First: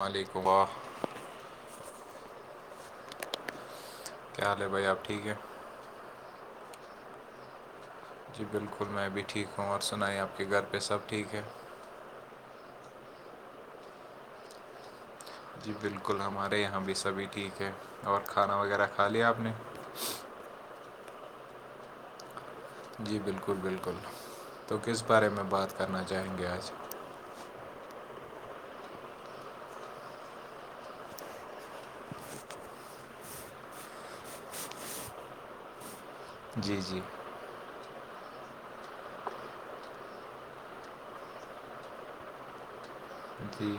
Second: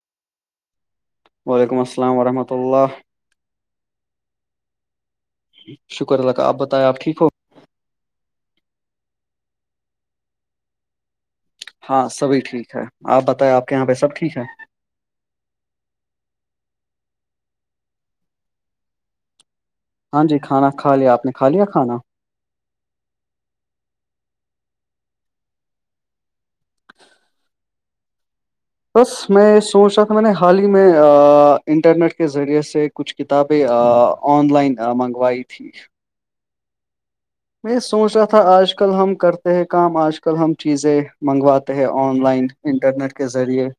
ال علیک واہ وعلیکم السلام ورحمۃہ اللہ کیا حال ہے بھائی آپ ٹھیک ہیں شکر اللہا آپ بتائ آپ ٹھیک ہو گ جی بالکل میں ابھی ٹھیک ہوں اور سنائے آپ کے گھر پہ سب ٹھیک ہے ہاں سبھی ٹھیک ہے آپ بتائیں آپ کے یہاں پہ سب ٹھیک ہے جی بالکل ہمارے یہاں بھی سبھی ٹھیک ہے اور کھانا وغیرہ کھا لیا آپ نے ہاں جی کھانا کھا لیا آپ نے کا لیا کھانا جی بالکل بالکل تو کس بارے میں بات کرنا چاہیں گے آج بس میں یہ سوچ رہا تھا میں نے حال ہی میں انٹرنیٹ کے ذریعے سے کچھ کتابیں آن لائن منگوائی تھی جی جی میں سوچ رہا تھا آج کل ہم کرتے ہیں کام آج کل کل ہم چیزیں منگواتے ہیں آن لائن انٹرنیٹ کے ذریعے جی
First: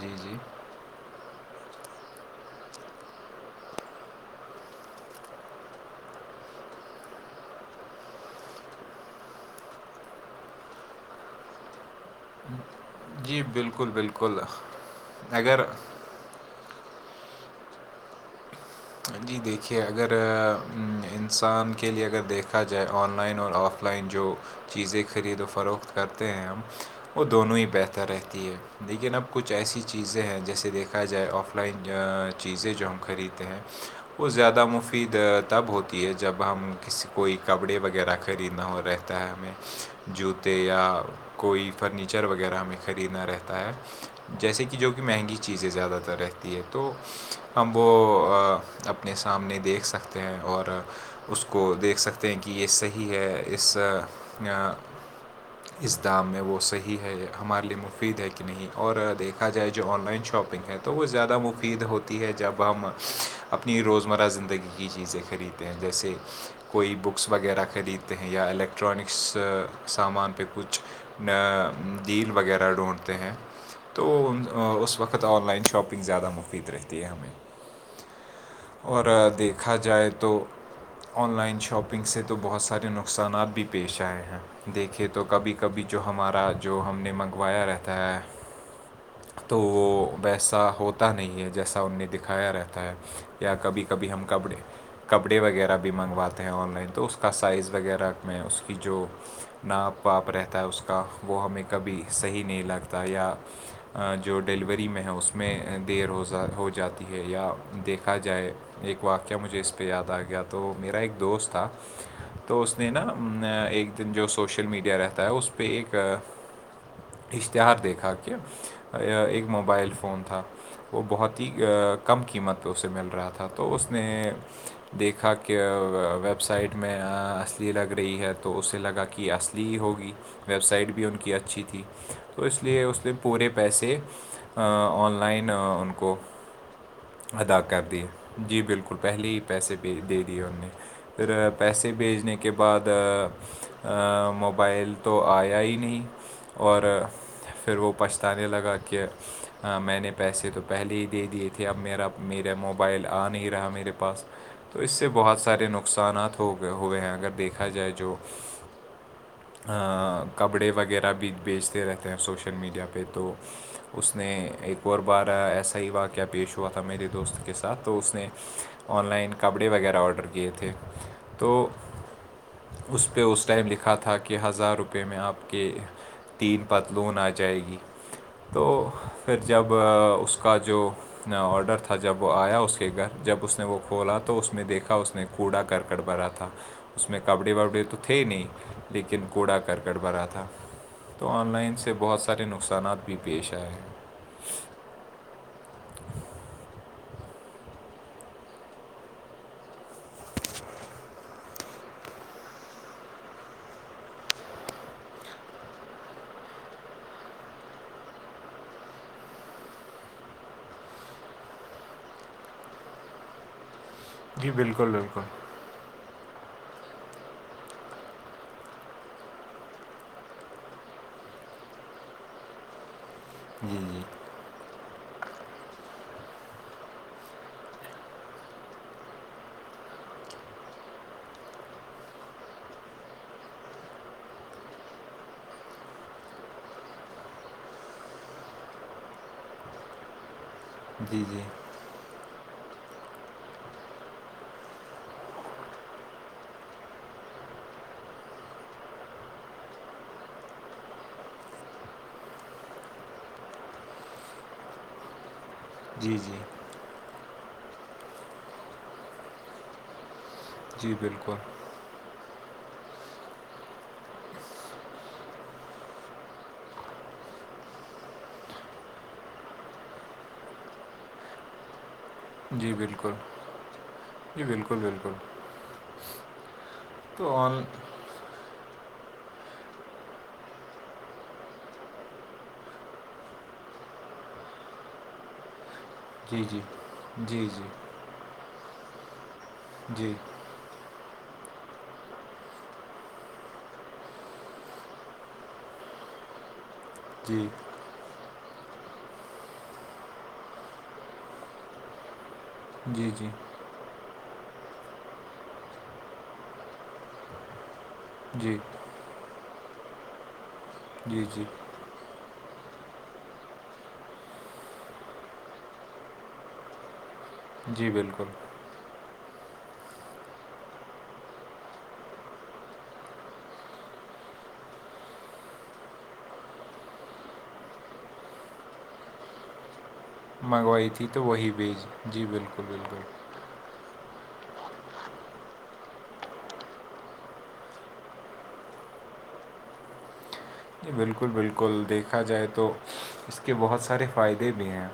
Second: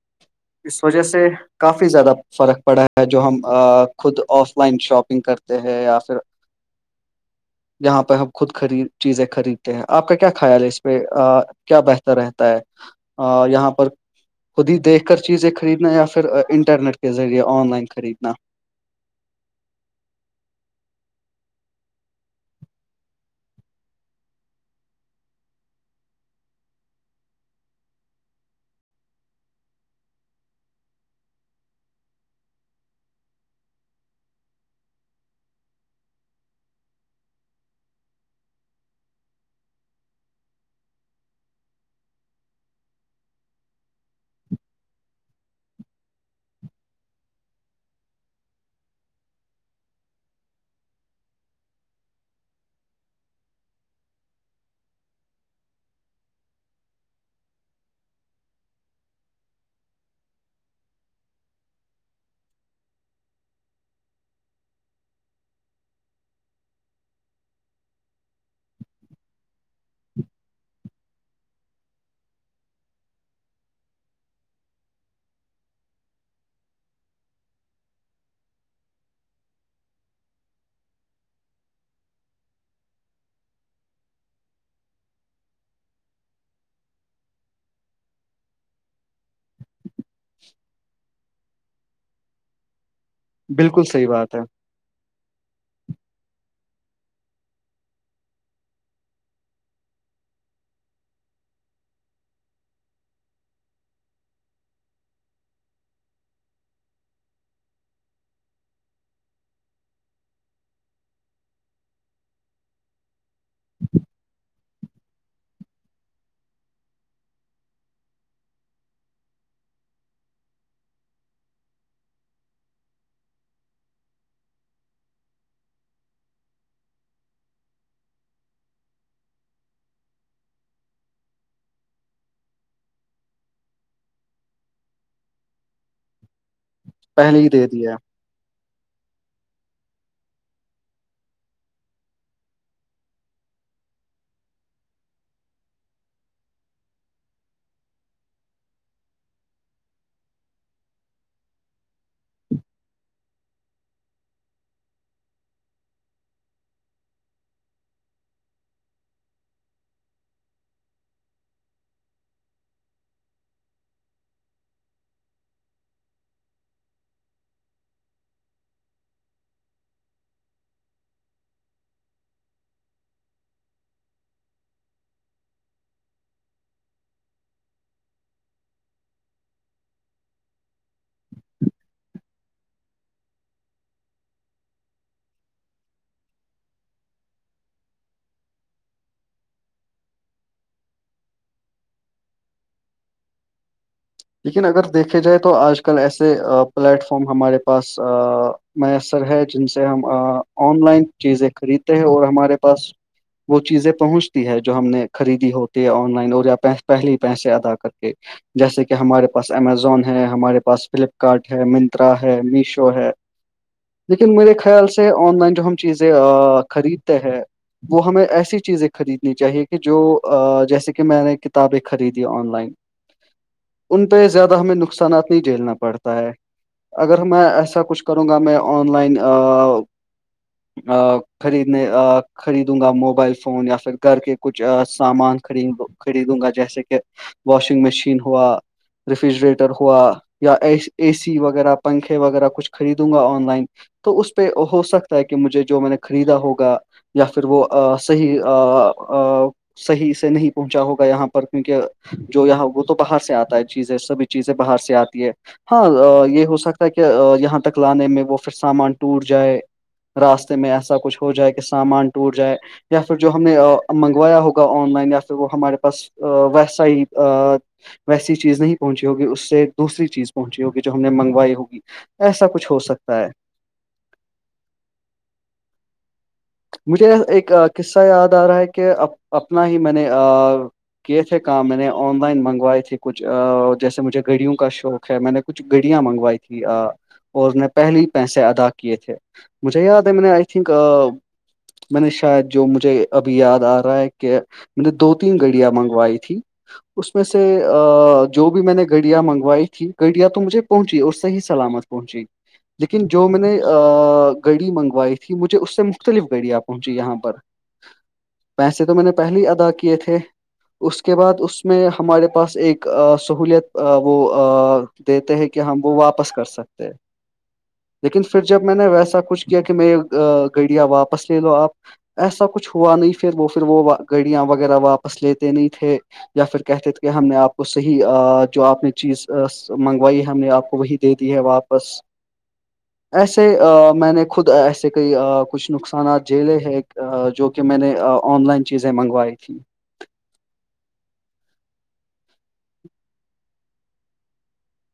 جی جی اس وجہ سے کافی زیادہ فرق پڑا ہے جو ہم خود آف لائن شاپنگ کرتے ہیں یا پھر جاں پہ ہم خود خ چیزیں خریدتے ہیں آپ کا کیا خیال ہے اس پہ کیا بہتر ہے جی یہاں پر بالکل بالکل خود ہی دیکھ کر چیزیں اگر خریدنا یا پھر انٹرنیٹ کے ذریعے آن لائن خریدنا جی دیکھیے اگر انسان کے لیے اگر دیکھا جائے آن لائن اور آف آف لائن جو چیزیں خرید و فروخت کرتے ہیں ہم وہ دونوں ہی بہتر رہتی ہے لیکن اب کچھ ایسی چیزیں ہیں جیسے دیکھا جائے آف آ لائن چیزیں جو ہم خریدتے ہیں وہ زیادہ مفید تب ہوتی ہے جب ہم کسی کوئی کپڑے وغیرہ خریدنا ہو رہ ت ہے ہمیں جوتے یا کوئی فرنیچر وغیرہ ہمیں خریدنا رہتا ہے جیسے کہ جو کہہ مہنگی چیزیں زیادہ تر رہتی ہے تو ہم وہ اپنے سامنے دیکھ سکتے ہیں اور کو دیکھ سکتے ہیں کہ یہ صحیح ہے اس اس دام میں وہ صحیح ہے ہمارے لیے مفید ہے کہ نہیں اور دیکھا جائے جو آن لائن شاپنگ ہے تو وہ زیادہ مفید ہوتی ہے جب ہم اپنی روزمرہ زندگی کی چیزیں خریدتے ہیں جیسے کوئی بکس وغیرہ خریدتے ہیں یا الیکٹرانکس سامان پہ کچھ جل وغیرہ ڈھونڈھتے ہیں تو اس وقت آن لائن شاپنگ زیادہ مفید رہتی ہے ہمیں اور دیکھا جائے تو آن لائن شاپنگ سے تو بہت سارے نقصانات بھی پیش آئے ہیں دیکھے تو کبھی کبھی جو ہمارا جو ہم نے منگوایا رہتا ہے تو وہ ویسا ہوتا نہیں ہے جیسا ان نے دکھایا رہتا ہے یا کبھی بالکل صحیح کبھی ہم بات ہے کپڑے کپڑے وغیرہ بھی منگواتے ہیں آن لائن تو اس کا سائز وغیرہ میں اس کی جو ناپ پاپ رہتا ہے اس کا وہ ہمیں کبھی صحیح نہیں لگتا یا جو ڈیلیوری میں ہے اس میں دیر ہوا ہو جاتی ہے یا دیکھ ا جائے ایک واقعہ مجھے اس پہ یاد آ گیا تو میرا ایک دوست تھا تو اس نے نا ایک دن جو سوشل میڈیا رہتا ہے اس پہ ایک اشتہار دیکھا کہ ایک موبائل فون تھا وہ بہت ہی کم قیمت پہ اسے مل رہا تھا تو اس نے دیکھا کہ ویب سائٹ میں اصلی لگ رہی ہے تو اسے لگا کہ اصلی لی ہوگی ویب سائٹ بھی ان کی اچھی تھی تو اس لیے اس نے پورے پیسے آن لائن ان کو پہلے ہی ادا دے کر دیا ہے دیے جی بالکل پہلے ہی پیسے دے دیے ان نے پھر پیسے بھیجنے کے بعد ا موبائل تو آیا ہی نہیں اور پھر وہ پچھتانے لگا کہ میں نے پیسے تو پہلے ہی دے دیے تھے اب میرا میرا موبائل آ نہیں رہا میرے پاس تو اس سے بہت سارے نقصانات ہو گئے ہوئے ہیں اگر دیکھا جائے جو کپڑے وغیرہ بھی بیچتے رہتے ہیں سوشل میڈیا پہ تو اس نے ایک اور بار ایسا ہی واقعہ پیش ہوا تھا میرے دوست کے ساتھ تو اس نے آن لائن کپڑے وغیرہ آڈر کیے تھے تو اس پہ وہ ٹائم لکھا تھا کہ ہزار روپے میں اپ کے تین پتلون آ جائے گی تو پھر جب اس کا جو آڈر تھا تھا جب وہ آیا اس کے گھر جب اس نے وہ کھولا تو اس میں دیکھا اس نے کوڑا کرکٹ بھرا تھا اس میں کپڑے وپڑے تو تھے ہی نہیں لیکن کوڑا کرکٹ بھرا تھا تو آن لائن سے بہت سارے نقصانات بھی پیش آئے لیکن اگر دیکھا جائے تو آج کل ایسے پلیٹ فارم ہمارے پاس میسر ہے جن سے ہم آن لائن چیزیں خرید اور ہمارے پاس وہ چیزیں پہنچتی ہے جو ہم نے خریدی ہوتی ہے آن لائن اور یا پہلے ہی پیسے ادا کر کے جیسے کہ کہ ہمارے پاس امیزون ہے ہمارے پاس فلپکارٹ ہے منترا ہے میشو ہے لیکن جی میرے خیال بالکل سے آن بالکل لائن جو ہم چیزیں خریدتے ہیں وہ ہمیں ایسی چیزیں خریدنی چاہیے کہ جو جیسے کہ میں نے کتابیں خریدی آن لائن ان پہ زیادہ ہمیں نقصانات نہیں جھیلنا پڑتا ہے اگر میں ایسا کچھ کروں گا میں آن لائن [inaudible] خریدنے خریدوں گا موبائل فون یا پھر گھر کے کچھ سامان خرید خریدوں گا جیسے کہ واشنگ مشین ہوا ریفریجریٹر ہوا یا اے سی وغیرہ پنکھے وغیرہ کچھ خریدوں گا آن لائن تو اس پہ ہو سکتا ہے کہ مجھے جو میں نے خریدا ہوگا یا پھر وہ صحیح صحیح سے نہیں پہنچا ہوگا یہاں پر کیونکہ جو یہاں وہ تو باہر سے آتا چیزیں سبھی چیزیں باہر سے آتی ہے جی جی ہاں جی یہ ہو سکتا ہے کہ یہاں تک لانے میں وہ پھر سامان ٹوٹ جائے راستے میں جی ایسا کچھ ہو جائے بالکل کہ سامان ٹوٹ جائے یا پھر جو ہم نے منگوایا ہوگا آن لائن یا پھر وہ ہمارے پاس ا ویسا ہی ویسی چیز نہیں پہنچی ہوگی اس سے دوسری چیز پہنچی ہوگی جو ہم نے منگوائی ہوگی ایسا کچھ جی ہو بالکل سکتا ہے جی بالکل بالکل مجھے تو ایک آن قصہ یاد آ رہا ہے کہ اپنا ہی میں نے کیے تھے کام میں نے آن لائن منگوائے تے کچھ جیسے مجھے گھڑیوں کا شوق ہے میں نے کچھ گڑیاں منگوائی جی جی تھی اور جی اس نے پہلے ہی پیسے ادا کیے تھے مجھے یاد ہے جی جی میں نے آئی تھنک میں نے شاید جو مجھے ابھی یاد آ رہا ہے کہ میں نے دو تین گڑیاں منگوائی تھی اس میں سے جی جو بھی میں نے گڈیاں منگوائی تھی گڑیاں تو مجھے پہنچی اور صحیح سلامت پہنچی لیکن جی جو جی میں نے گڑی منگوائی تھی مجھے اس سے مختلف گاڑیاں پہنچی یہاں پر جی ویسے تو میں نے پہلے ہی ادا کیے تھے اس کے جی بعد جی اس میں ہمارے پاس ایک سہولیت وہ دیتے ہیں کہ ہم وہ واپس کر سکتے ہیں [inaudible] لیکن بالکل پھر جب میں نے ویسا کچھ کیا کہ میں گڑیا واپس لے لو آپ ایسا کچھ ہوا نہیں پھر وہ پھر وہ گڑیاں وغیرہ واپس لیتے نہیں تھے یا پھر کہتے تھے کہ ہم نے آپ کو صحیح جو آپ نے چیز منگوائی ہے ہم نے آپ کو منگوائی وہی تھی دے تو دی ہے وہی بھیج واپس جی بالکل بالکل ایسے سے میں نے خود ایسے کئی کچھ نقصانات جیلیں ہے جو کہ میں نے آن لائن چیزیں منگوائی تھیں ج بالکل بالکل دیکھا جائے تو اس کے بہت سارے فائدے بھی ہیں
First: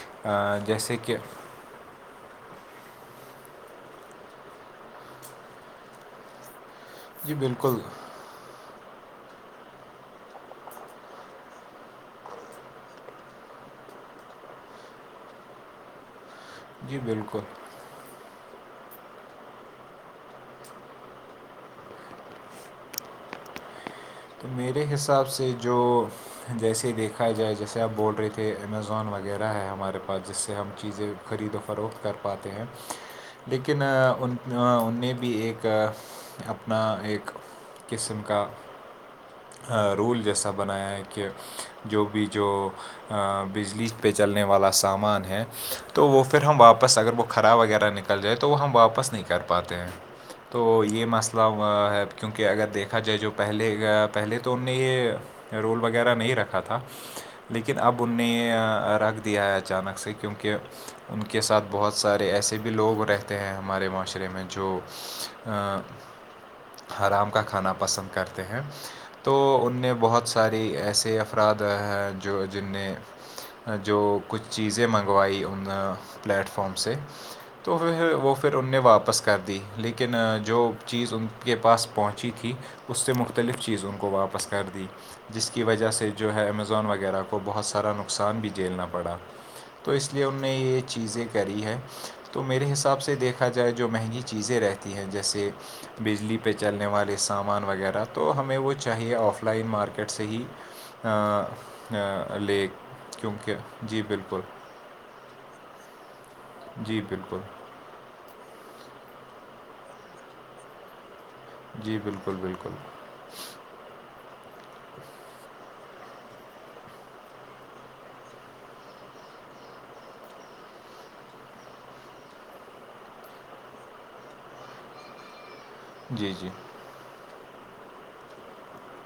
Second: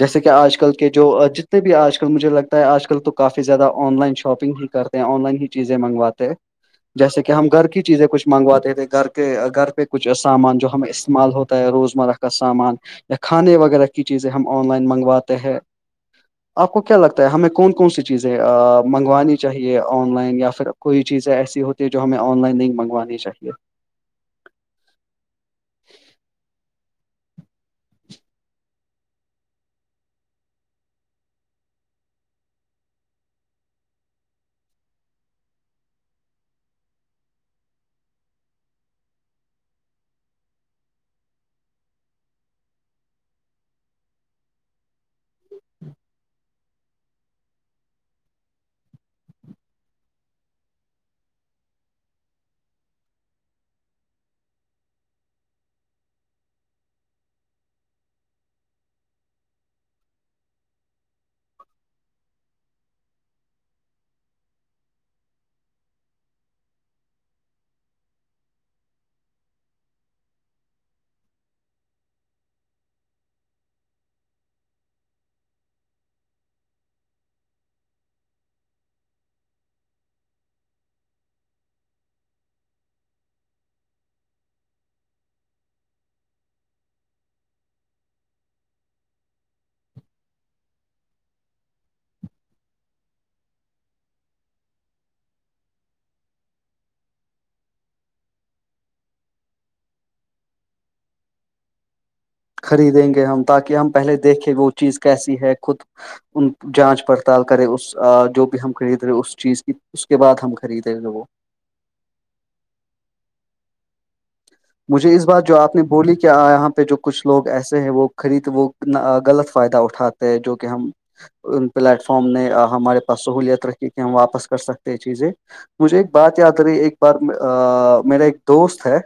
جیسے کہ آج آ، کل کے جیسے جو کہ اج بھی آج کل مجھے لگتا ہے آج کل تو کافی زیادہ آن لائن شاپنگ ہی کرتے ہیں آن لائن ہی چیزیں منگواتے ہیں [inaudible] جیسے کہ ہم گھر بالکل کی چیزیں کچھ منگواتے تھے گھر کہ گھر پہ کچھ سامان جو ہمیں استعمال ہوتا ہے روزمرہ کا سامان یا کھانے وغیرہ کی چیزیں ہم آن لائن منگواتے ہیں آپ کو کیا جی لگتا ہے بالکل ہمیں کون کون سی چیزیں منگوانی چاہیے آن لائن یا پھر کوئی چیزیں ایسی ہوتی جو ہمیں آن لائن نہیں منگوانی چاہیے تو میرے حساب سے جو جیسے دیکھا جائے جیسے آپ بول رہے تھے امیزون وغیرہ ہے ہمارے پاس جس سے ہم چیزیں خرید و فروخت کر پاتے ہیں لیکن ان ان نے بھی ایک اپنا ایک قسم کا رول جیسا بنایا ہے کہ جو بھی جو بجلی پہ چلنے والا سامان ہے تو وہ پھر ہم واپس اگر وہ خراب وغیرہ نکل جائے تو وہ ہم واپس نہیں کر پاتے ہیں تو یہ مسئلہ ہے کیونکہ اگر دیکھا جائے جو پہلے پہلے تو ان نے یہ رول وغیرہ نہیں رکھا تھا لیکن اب انہوں نے رکھ دیا ہے اچانک سے کیونکہ ان کے ساتھ بہت سارے ایسے بھی لوگ رہتے ہیں ہمارے معاشرے میں جو حرام کا کھانا پسند کرتے ہیں تو انہوں نے بہت ساری ایسے افراد ہیں جو جن نے جو کچھ چیزیں منگوائی ان پلیٹ فارم سے تو پھر وہ پھر ان نے واپس کر دی لیکن جو چیز ان کے پاس پہنچی تھی اس سے مختلف چیز ان کو واپس کر دی جس کی وجہ سے جو ہے امیزون وغیرہ کو بہت سارا نقصان بھی جھیلنا پڑا تو اس لیے انہوں نے یہ چیزیں کری ہے تو میرے حساب سے دیکھا جائے جو مہنگی چیزیں رہتی ہیں جیسے بجلی پہ چلنے والے سامان وغیرہ تو ہمیں وہ چاہیے آف لائن مارکیٹ سے ہی لے خریدیں گے ہم کیونکہ تاکہ ہم جی پہلے بالکل دیکھیں وہ چیز کیسی ہے خود ان جی جانچ بالکل پڑتال کرے اس جو بھی ہم خرید رہے اس چیز کی اس کے بعد ہم خرید رہے جی بالکل بالکل مجھے اس بات جو آپ نے بولی کہ یہاں پہ جو کچھ لوگ ایسے ہیں وہ خرید وہ غلط فائدہ اٹھاتا جو کہ ہم ان پلیٹ فارم نے ہمارے پاس سہوولت رکھی کہ ہم واپس کر سکتے یہ چیزیں مجھے ایک جی بات جی یاد رہی ایک بار میرا ایک دوست ہے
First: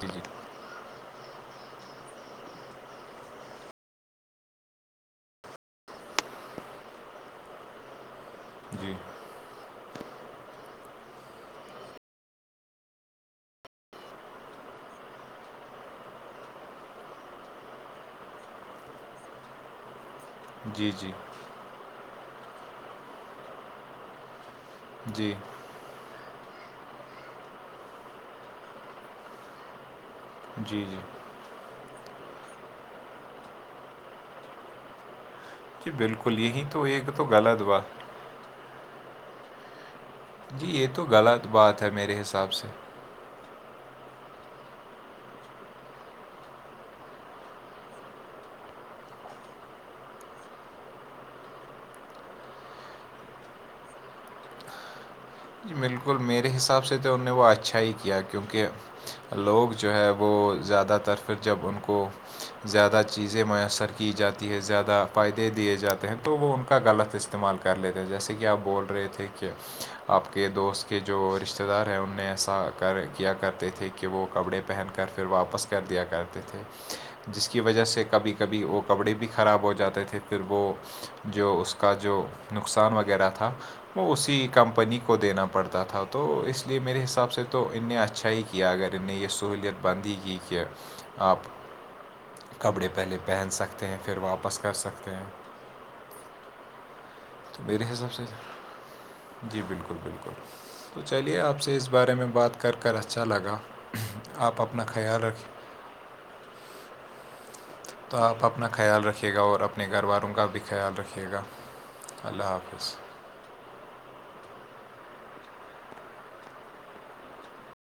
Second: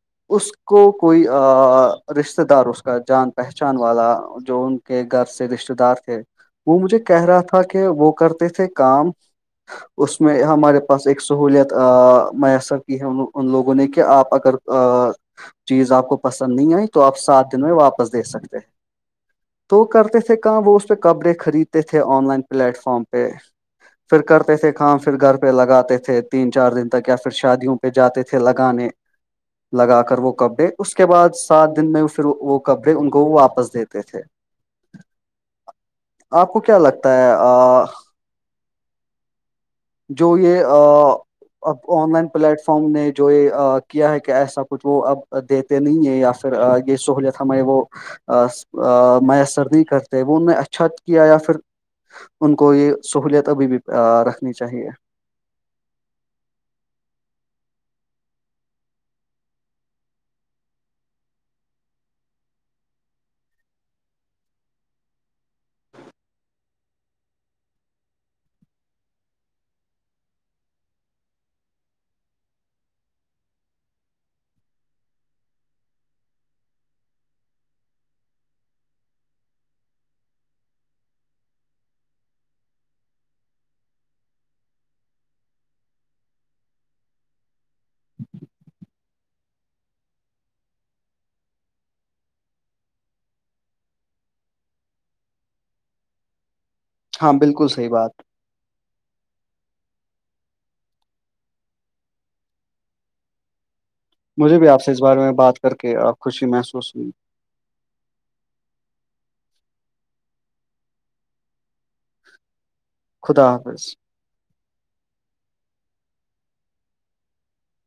جی جی اس کو کوئی رشتتے دار اس کا جان پہچان والا جو ان کے گھر سے رشتے دار تھے وہ مجھے کہہ رہا تھا کہ وہ کرتے تھے جی کام اس میں ہمارے پاس ایک سہولیت میسر کی ہم لوگ ان لوگوں نے کہ آپ اگر چیز آپ کو پسند نہیں آئی تو آپ سات دن میں واپس دے سکتے ہیں تو کرتے تھے وہ اس جی پہ کپڑے خریدتے تھے آن لائن پلیٹ فارم پہ پھر کرتے تھے پھر جی جی گھر پہ لگاتے تھے تین چار دن تک یا پھر شادیوں پہ جاتے تھے پھر لگانے لگا کر وہ کپڑے جی اس کے بعد سات دن میں پھر وہ کپڑے ان کو واپس دیتے تھے جی بالکل آپ کو یہی کیا تو یہ لگتا تو ہے غلط آ بات جو یہ جی تو غلط اب بات ہے آن میرے لائن حساب پلیٹ سے فارم نے جو یہ کیا ہے کہ ایسا کچھ وہ اب دیتے نہیں ہے یا پھر یہ سہولت ہماری وہ میسر نہیں کرتے وہ انوں نے اچھا کیا یا پھر ان کو یہ سہوولت ابھی بھی رکھنی چاہیے جی بالکل میرے حساب سے تو انوں نے وہ اچھا ہی کیا کیونکہ لوگ جو ہے وہ زیادہ تر پھر جب ان کو زیادہ چیزیں میسر کی جاتی ہے زیادہ فائدے دیے جاتے ہیں تو وہ ان کا غلط اس استعمال کر لیتے ہیں جیسے کہ آپ بول رہے تھے کہ آپ کے دوست کے جو رشتے دار ہیں ان نے ایسا کر کیا کرتے تھے کہ وہ کپڑے پہن کر پھر واپس کر دیا کرتے تھے جس کی وجہ سے کبھی کبھی وہ کپڑے بھی خراب ہو جاتے تھے پھر وہ جو اس کا جو نقصان وغیرہ تھا وہ اسی کمپنی کو دینا پڑتا تھا تو اس لیے میرے حساب سے تو ان نے اچھا ہی کیا اگر ان نے یہ سہولیت بند ہی کی کہ ٹھ ہے آپ [unintelligible] کپڑے پہلے پہن سکتے ہیں پھر واپس کر سکتے ہیں ہاں تو بالکل میرے صحیح حساب سے بات جی بالکل بالکل تو چلیے آپ سے اس بارے میں بات کر کر اچھا لگا مجھے بھی آپ اپنا سے اس بارے خیال میں رکھیں بات کر کےپ خوشی محسوس ہوئی [unintelligible] تو آپ اپنا خیال رکھیے گا اور اپنے گھر والوں کا بھی خیال رکھیے گا اللہ حافظ خدا حافظ